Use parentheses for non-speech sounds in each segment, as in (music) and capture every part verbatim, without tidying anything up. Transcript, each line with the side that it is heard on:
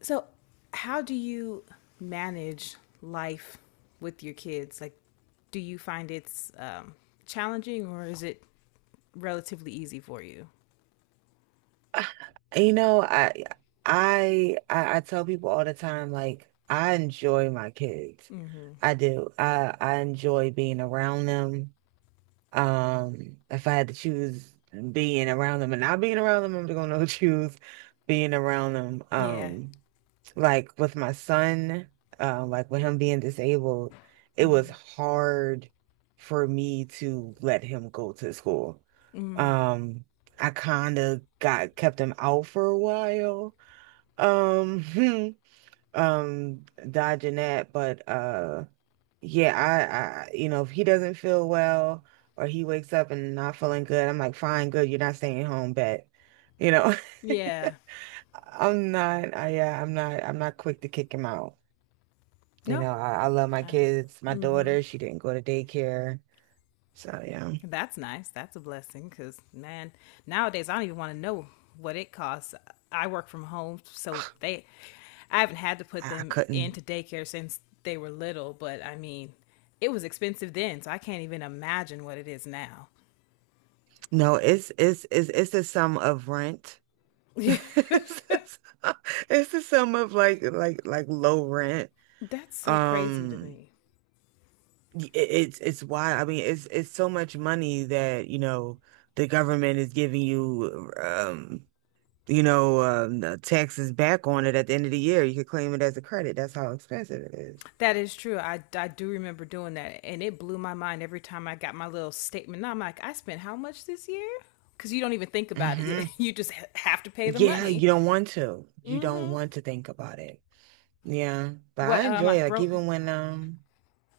left: So, how do you manage life with your kids? Like, do you find it's um, challenging or is it relatively easy for you?
right: And, You know, I I I I tell people all the time, like I enjoy my kids. I do. I I enjoy being around them. Um, if I had to choose being around them and not being around them, I'm gonna (laughs) choose being around them.
left: Yeah.
right: Um, like with my son, uh, like with him being disabled, it was
left: Mm-hmm.
right: hard for me to let him go to school.
left: Mm.
right: Um, I kind of got kept him out for a while. Um, (laughs) um, dodging that, but uh, yeah, I, I, you know, if he doesn't feel well or he wakes up and not feeling good, I'm like, fine, good, you're not staying home, bet. You know, (laughs)
left: Yeah.
right: I'm not, I, yeah, I'm not, I'm not quick to kick him out. You
left: No.
right: know, I, I love my
left: I under-
right: kids. My daughter, she didn't go to daycare. So yeah,
left: That's nice. That's a blessing because, man, nowadays I don't even want to know what it costs. I work from home, so they, I haven't had to put
right: I, I
left: them
right: couldn't.
left: into daycare since they were little, but I mean, it was expensive then, so I can't even imagine what it is now.
right: No, it's it's it's it's the sum of rent. (laughs)
left: (laughs)
right: It's the sum it's the sum of like like like low rent.
left: That's so crazy to
right: Um,
left: me.
right: it, it's it's wild. I mean, it's it's so much money that, you know, the government is giving you um You know, um, the taxes back on it at the end of the year. You could claim it as a credit. That's how expensive it is.
left: That is true. I, I do remember doing that, and it blew my mind every time I got my little statement. Now I'm like, I spent how much this year? Because you don't even think about it. (laughs)
right: Mhm.
left: You just ha- have to pay the
right: Yeah,
left: money.
right: you don't want to. You don't want to think about it. Yeah, but I
left: What um, I
right: enjoy it. Like
left: broke
right: even when um,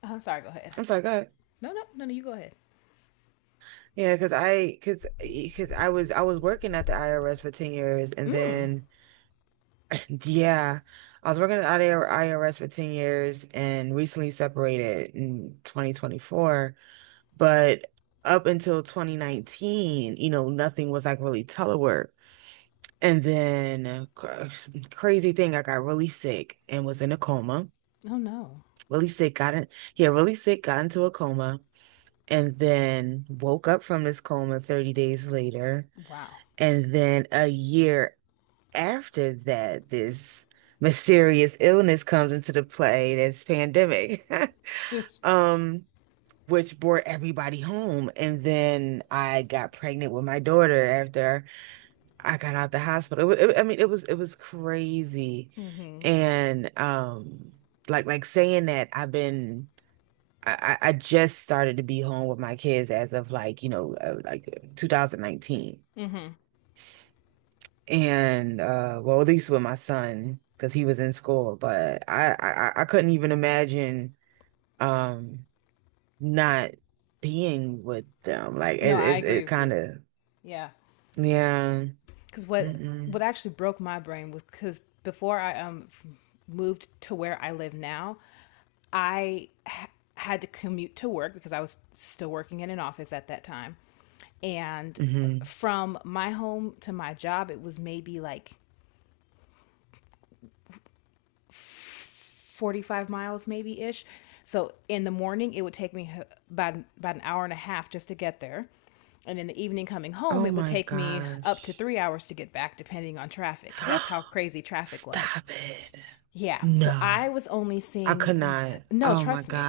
left: I'm sorry. Go ahead.
right: I'm sorry, go ahead.
left: No, no, no, no. You go ahead.
right: Yeah, because I, because, because I was, I was working at the I R S for ten years and then, yeah, I was working at the I R S for ten years and recently separated in twenty twenty-four. But up until twenty nineteen, you know, nothing was like really telework. And then, uh, cr- crazy thing, I got really sick and was in a coma.
left: Oh no.
right: really sick, got in, yeah, really sick, got into a coma, and then woke up from this coma thirty days later.
left: Wow.
right: And then a year after that, this mysterious illness comes into the play, this pandemic,
left: (laughs) Just
right: (laughs) um, which brought everybody home. And then I got pregnant with my daughter after I got out the hospital. It, wa- it, I mean, it was it was crazy. And um like like saying that I've been I, I just started to be home with my kids as of like, you know, uh, like two thousand nineteen. And uh well, at least with my son because he was in school, but I, I I couldn't even imagine um not being with them. Like
left: no,
right: it
left: I
right: it,
left: agree
right: it
left: with
right: kind
left: you.
right: of
left: Yeah,
right: yeah.
left: because what
right: Mm-mm.
left: what actually broke my brain was because before I um moved to where I live now, I ha- had to commute to work because I was still working in an office at that time, and
right: Hmm.
left: from my home to my job, it was maybe like forty-five miles maybe ish. So in the morning, it would take me about, about an hour and a half just to get there. And in the evening, coming home,
right: Oh
left: it would
right: my
left: take me up to
right: gosh.
left: three hours to get back, depending on traffic, because that's how
right: (gasps)
left: crazy traffic was.
right: Stop it.
left: Yeah. So
right: No.
left: I was only
right: I could
left: seeing,
right: not.
left: no,
right: Oh my
left: trust me,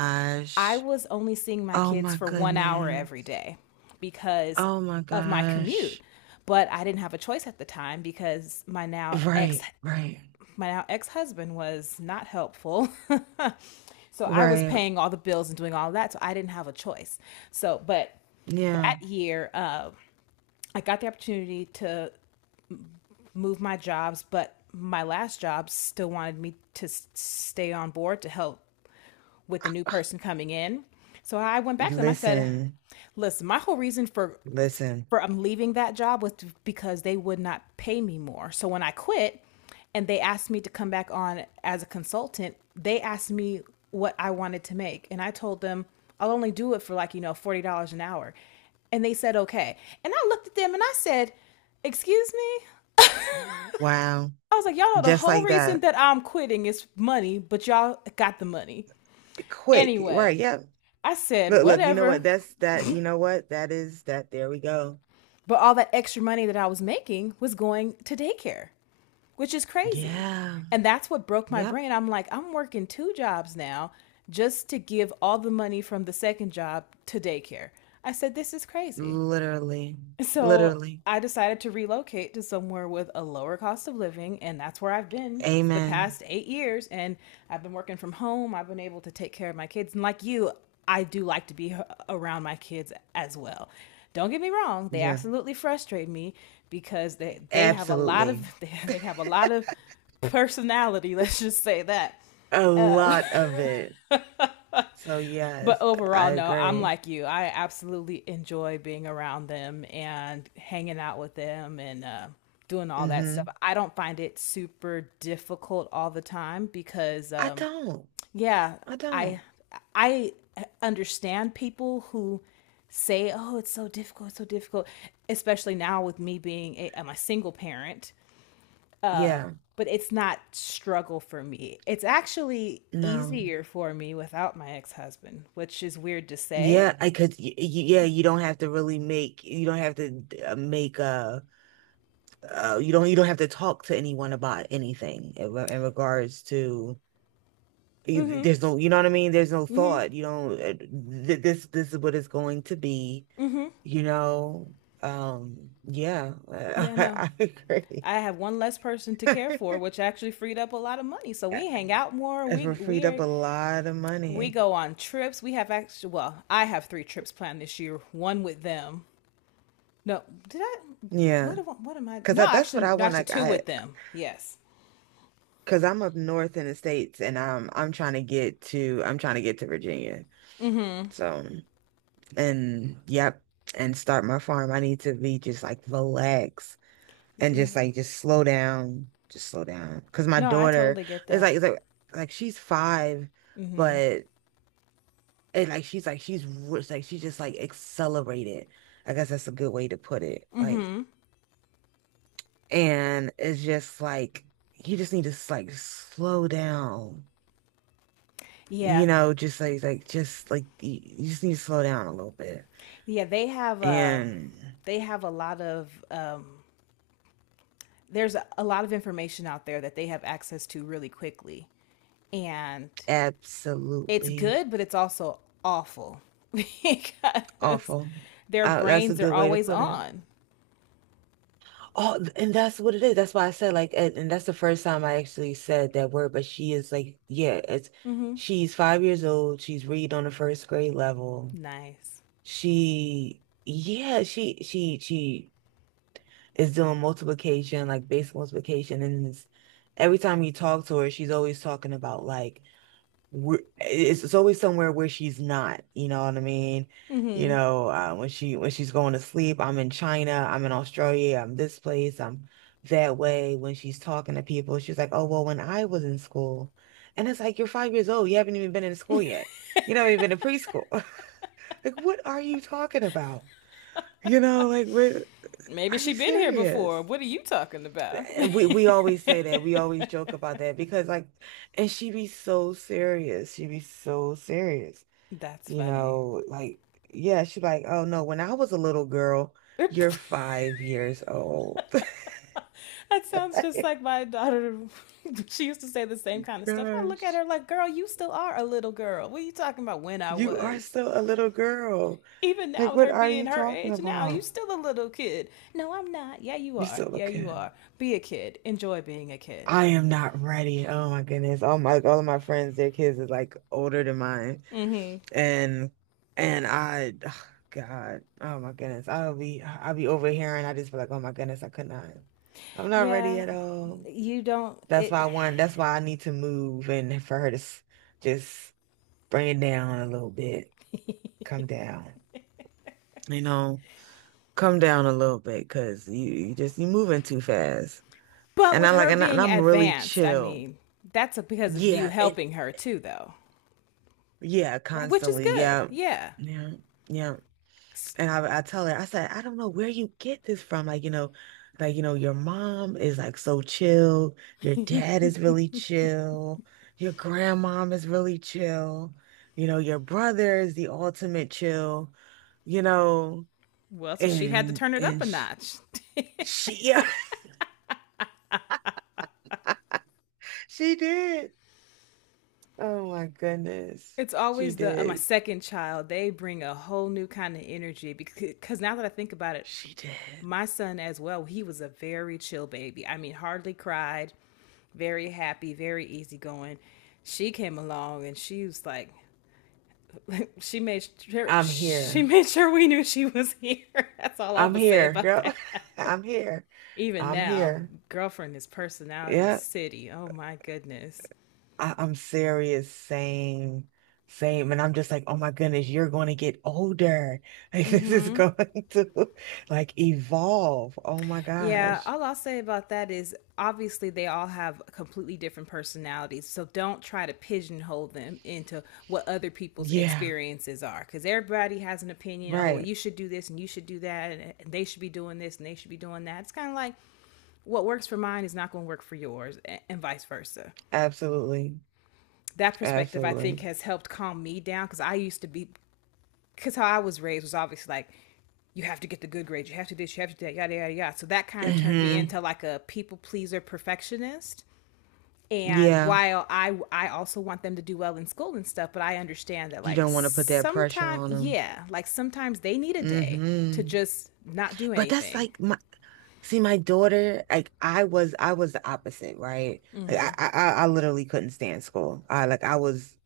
left: I was only seeing my
right: Oh
left: kids
right: my
left: for one hour every
right: goodness.
left: day because
right: Oh my
left: of my commute.
right: gosh.
left: But I didn't have a choice at the time because my now ex
right: Right, right,
left: my now ex-husband was not helpful. (laughs) So I was
right: right.
left: paying all the bills and doing all of that. So I didn't have a choice. So, but
right: Yeah.
left: that year, uh, I got the opportunity to move my jobs, but my last job still wanted me to stay on board to help with the new person coming in. So I went back to them. I said,
right: Listen,
left: "Listen, my whole reason for
right: listen.
left: for I'm leaving that job was to- because they would not pay me more. So when I quit and they asked me to come back on as a consultant, they asked me what I wanted to make and I told them I'll only do it for like, you know, forty dollars an hour." And they said, "Okay." And I looked at them and I said, "Excuse me?"
right: Wow.
left: I was like, "Y'all know the
right: Just
left: whole
right: like
left: reason
right: that.
left: that I'm quitting is money, but y'all got the money."
right: Quick. Right.
left: Anyway,
right: Yeah.
left: I said,
right: Look, look, you know
left: whatever.
right: what? That's that. You know what? That is that. There we go.
left: But all that extra money that I was making was going to daycare, which is crazy.
right: Yeah.
left: And that's what broke my
right: Yep.
left: brain. I'm like, I'm working two jobs now just to give all the money from the second job to daycare. I said, this is crazy.
right: Literally.
left: So
right: Literally.
left: I decided to relocate to somewhere with a lower cost of living, and that's where I've been for the
right: Amen.
left: past eight years. And I've been working from home. I've been able to take care of my kids, and like you, I do like to be around my kids as well. Don't get me wrong; they
right: Yeah.
left: absolutely frustrate me because they they have a lot of
right: Absolutely.
left: (laughs) they have a lot of personality. (laughs) Let's just say that.
right: A lot of it. So
left: But
right: yes, I
left: overall, no, I'm
right: agree.
left: like you. I absolutely enjoy being around them and hanging out with them and uh, doing all that stuff.
right: Mm-hmm.
left: I don't find it super difficult all the time because,
right: I
left: um,
right: don't.
left: yeah,
right: I
left: I
right: don't.
left: I understand people who say, "Oh, it's so difficult, it's so difficult," especially now with me being a, I'm a single parent,
right: Yeah.
left: but it's not struggle for me. It's actually
right: No.
left: easier for me without my ex-husband, which is weird to say.
right: Yeah, I could. y- y- Yeah, you don't have to really make. You don't have to uh, make a. Uh, you don't. You don't have to talk to anyone about anything in, re- in regards to. y- There's no. You know what I mean? There's no thought. You don't. uh, th- This. This is what it's going to be. You know. Um. Yeah. (laughs)
left: Yeah, no.
right: I, agree.
left: I have one less person to care for, which
right: (laughs)
left: actually freed up a lot of money. So we hang out more.
right: We're
left: We
right: freed
left: we
right: up
left: are,
right: a lot of
left: we
right: money.
left: go on trips. We have actually, well, I have three trips planned this year. One with them. No, did I?
right: Yeah,
left: What am I- what am I?
right: because
left: No,
right: that, that's what
left: actually,
right: I
left: no,
right: want.
left: actually
right: Like
left: two
right: I.
left: with them. Yes.
right: Cause I'm up north in the States and I'm I'm trying to get to I'm trying to get to Virginia. So and yep, and start my farm. I need to be just like relax and just like just slow down. Just slow down. Cause my
left: No, I
right: daughter
left: totally get
right: is
left: that.
right: like it's like like she's five, but and like she's like she's r- it's like she's just like accelerated. I guess that's a good way to put it. Like and it's just like you just need to like slow down. you
left: Yeah.
right: know, just like like just like you, you just need to slow down a little bit.
left: Yeah, they have a
right: And
left: they have a lot of um, there's a, a lot of information out there that they have access to really quickly, and it's
right: absolutely
left: good, but it's also awful (laughs) because
right: awful.
left: their
right: Uh, that's a
left: brains are
right: good way to
left: always
right: put it.
left: on.
right: Oh, and that's what it is. That's why I said like, and, and that's the first time I actually said that word. But she is like, yeah, it's she's five years old. She's read on the first grade level.
left: Nice.
right: She, yeah, she she she is doing multiplication, like basic multiplication, and it's, every time you talk to her, she's always talking about like. where- it's, it's always somewhere where she's not, you know what I mean? You know, uh, when she when she's going to sleep, I'm in China, I'm in Australia, I'm this place, I'm that way. When she's talking to people, she's like, "Oh, well, when I was in school," and it's like you're five years old, you haven't even been in school yet. You know, you've been in preschool. (laughs) Like, what are you talking about? You know, like, what,
left: Maybe
right: are
left: she
right: you
left: been here before.
right: serious?
left: What are you talking about?
right: And We we always say that. We always joke about that because like, and she be so serious. She be so serious
left: (laughs) That's
right: you
left: funny.
right: know, like, yeah, she's like, oh no, when I was a little girl,
left: (laughs) That
right: you're five years old. (laughs)
left: sounds just
right: Like,
left: like my daughter. (laughs) She used to say the same kind of stuff. I look at her
right: Gosh,
left: like, girl, you still are a little girl. What are you talking about when I
right: you are
left: was?
right: still a little girl.
left: Even now,
right: Like,
left: with
right: what
left: her
right: are
left: being
right: you
left: her
right: talking
left: age now, you
right: about?
left: still a little kid. No, I'm not. Yeah, you
right: You
left: are.
right: still
left: Yeah, you
right: looking.
left: are. Be a kid. Enjoy being a kid.
right: I am not ready. Oh my goodness. All my all of my friends, their kids is like older than mine.
left: Mm-hmm.
right: And and I ugh, God, oh my goodness. I'll be I'll be over here and I just feel like, oh my goodness, I could not. I'm not ready
left: Yeah,
right: at all.
left: you don't.
right: That's
left: It.
right: why I want, that's why I need to move and for her to s- just bring it down a little bit, come down, you know, come down a little bit because you, you just, you moving too fast.
left: But
right: And
left: with
right: I like,
left: her
right: and, I, and
left: being
right: I'm really
left: advanced, I
right: chill.
left: mean, that's because of you
right: Yeah. It,
left: helping her too, though.
right: yeah,
left: Right, which is
right: constantly.
left: good.
right: Yeah.
left: Yeah.
right: Yeah. Yeah. And I, I tell her, I said, I don't know where you get this from. Like, you know, like, you know, your mom is like so chill. Your dad is really chill. Your grandmom is really chill. You know, your brother is the ultimate chill, you know,
left: Well, so she had to
right: and,
left: turn it up
right: and
left: a
right: she,
left: notch. (laughs)
right: she, (laughs) yeah, she did. Oh my goodness.
left: It's
right: She
left: always the uh, my
right: did.
left: second child. They bring a whole new kind of energy because because now that I think about it,
right: She did.
left: my son as well, he was a very chill baby. I mean, hardly cried, very happy, very easygoing. She came along and she was like, (laughs) she made sure
right: I'm
left: she
right: here.
left: made sure we knew she was (laughs) here. That's all I
right: I'm
left: would say
right: here,
left: about
right: girl.
left: that.
right: (laughs) I'm here.
left: Even
right: I'm
left: now,
right: here.
left: girlfriend is personality
right: Yeah.
left: city. Oh my goodness.
right: I, I'm serious, same, same. And I'm just like, oh my goodness, you're going to get older. (laughs) Like, this is going to like evolve. Oh my
left: Yeah,
right: gosh.
left: all I'll say about that is obviously they all have completely different personalities. So don't try to pigeonhole them into what other people's
right: Yeah,
left: experiences are because everybody has an opinion. Oh, well,
right: right.
left: you should do this and you should do that, and they should be doing this and they should be doing that. It's kind of like what works for mine is not going to work for yours, and vice versa.
right: Absolutely.
left: That perspective, I think,
right: Absolutely.
left: has helped calm me down because I used to be because how I was raised was obviously like, you have to get the good grades, you have to do this, you have to do that, yada, yada, yada. So that kind of turned me
right: Hmm.
left: into like a people pleaser perfectionist. And
right: Yeah.
left: while I, I also want them to do well in school and stuff, but I understand that
right: You
left: like
right: don't want to put that pressure
left: sometimes,
right: on them.
left: yeah, like sometimes they need a day to
right: Hmm.
left: just not do
right: But that's
left: anything.
right: like my see my daughter, like I was I was the opposite, right? Like I I, I I literally couldn't stand school. I like I was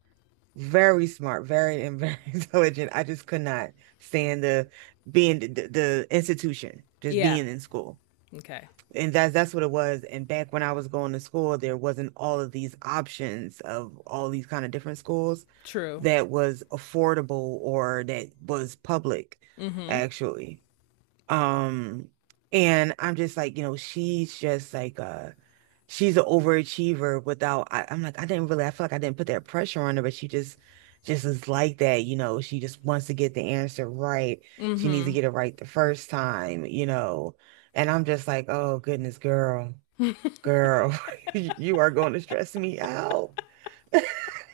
right: Very smart, very and very (laughs) intelligent. I just could not stand the being the, the institution, just
left: Yeah.
right: being in school.
left: Okay.
right: And that's that's what it was. And back when I was going to school, there wasn't all of these options of all these kind of different schools
left: True.
right: that was affordable or that was public, actually. Um, and I'm just like, you know, she's just like uh she's an overachiever without I, I'm like I didn't really I feel like I didn't put that pressure on her, but she just just is like that, you know she just wants to get the answer right. She needs to get it right the first time, you know and I'm just like, oh goodness, girl, girl, (laughs) you are going to stress me out.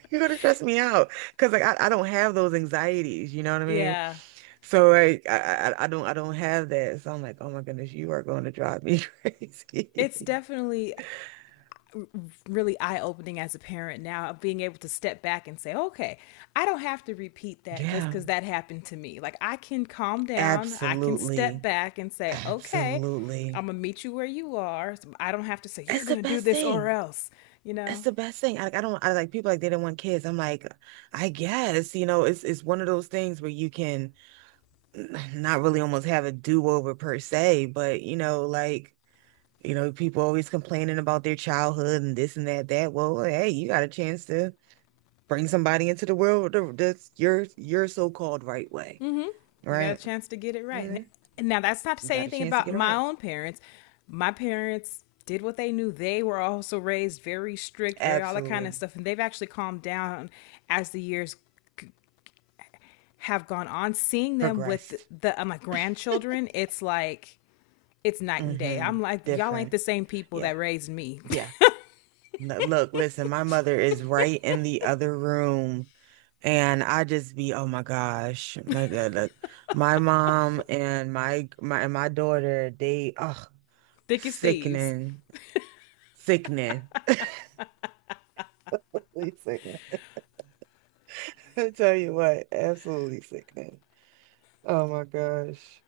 right: You're going to stress me out, because like I, I don't have those anxieties, you know what I mean?
left: Yeah.
right: So like I, I I don't I don't have that, so I'm like, oh my goodness, you are going to drive me (laughs) crazy.
left: It's
right: (laughs)
left: definitely really eye opening as a parent now of being able to step back and say, okay, I don't have to repeat that just
right: Yeah,
left: because that happened to me. Like I can calm down, I can step
right: absolutely.
left: back and say, okay,
right: Absolutely.
left: I'm gonna meet you where you are. So I don't have to say, you're
right: That's the
left: gonna do
right: best
left: this or
right: thing.
left: else. You
right: That's
left: know,
right: the best thing. I, I don't I like people like they didn't want kids. I'm like, I guess, you know, it's it's one of those things where you can not really almost have a do-over per se, but you know, like, you know, people always complaining about their childhood and this and that, that. Well, hey, you got a chance to bring somebody into the world the- that's your your so-called right way,
left: you got a
right: right?
left: chance to get it right.
right: Mhm.
left: And now that's not to
right: You
left: say
right: got a
left: anything
right: chance to
left: about
right: get it
left: my
right: right.
left: own parents. My parents did what they knew. They were also raised very strict, very all that kind of
right: Absolutely.
left: stuff, and they've actually calmed down as the years have gone on, seeing them with
right: Progressed.
left: the uh, my grandchildren, it's like it's night and day.
right: Hmm.
left: I'm like, y'all ain't
right: Different.
left: the same people that
right: Yeah.
left: raised me.
right: Yeah. No, look, listen, my mother is right in the other room. And I just be, oh my gosh, my God, look, my mom and my my my daughter, they, oh,
left: (laughs) Thick as thieves.
right: sickening, sickening, (laughs) absolutely sickening. (laughs) I tell you what, absolutely sickening. Oh my gosh.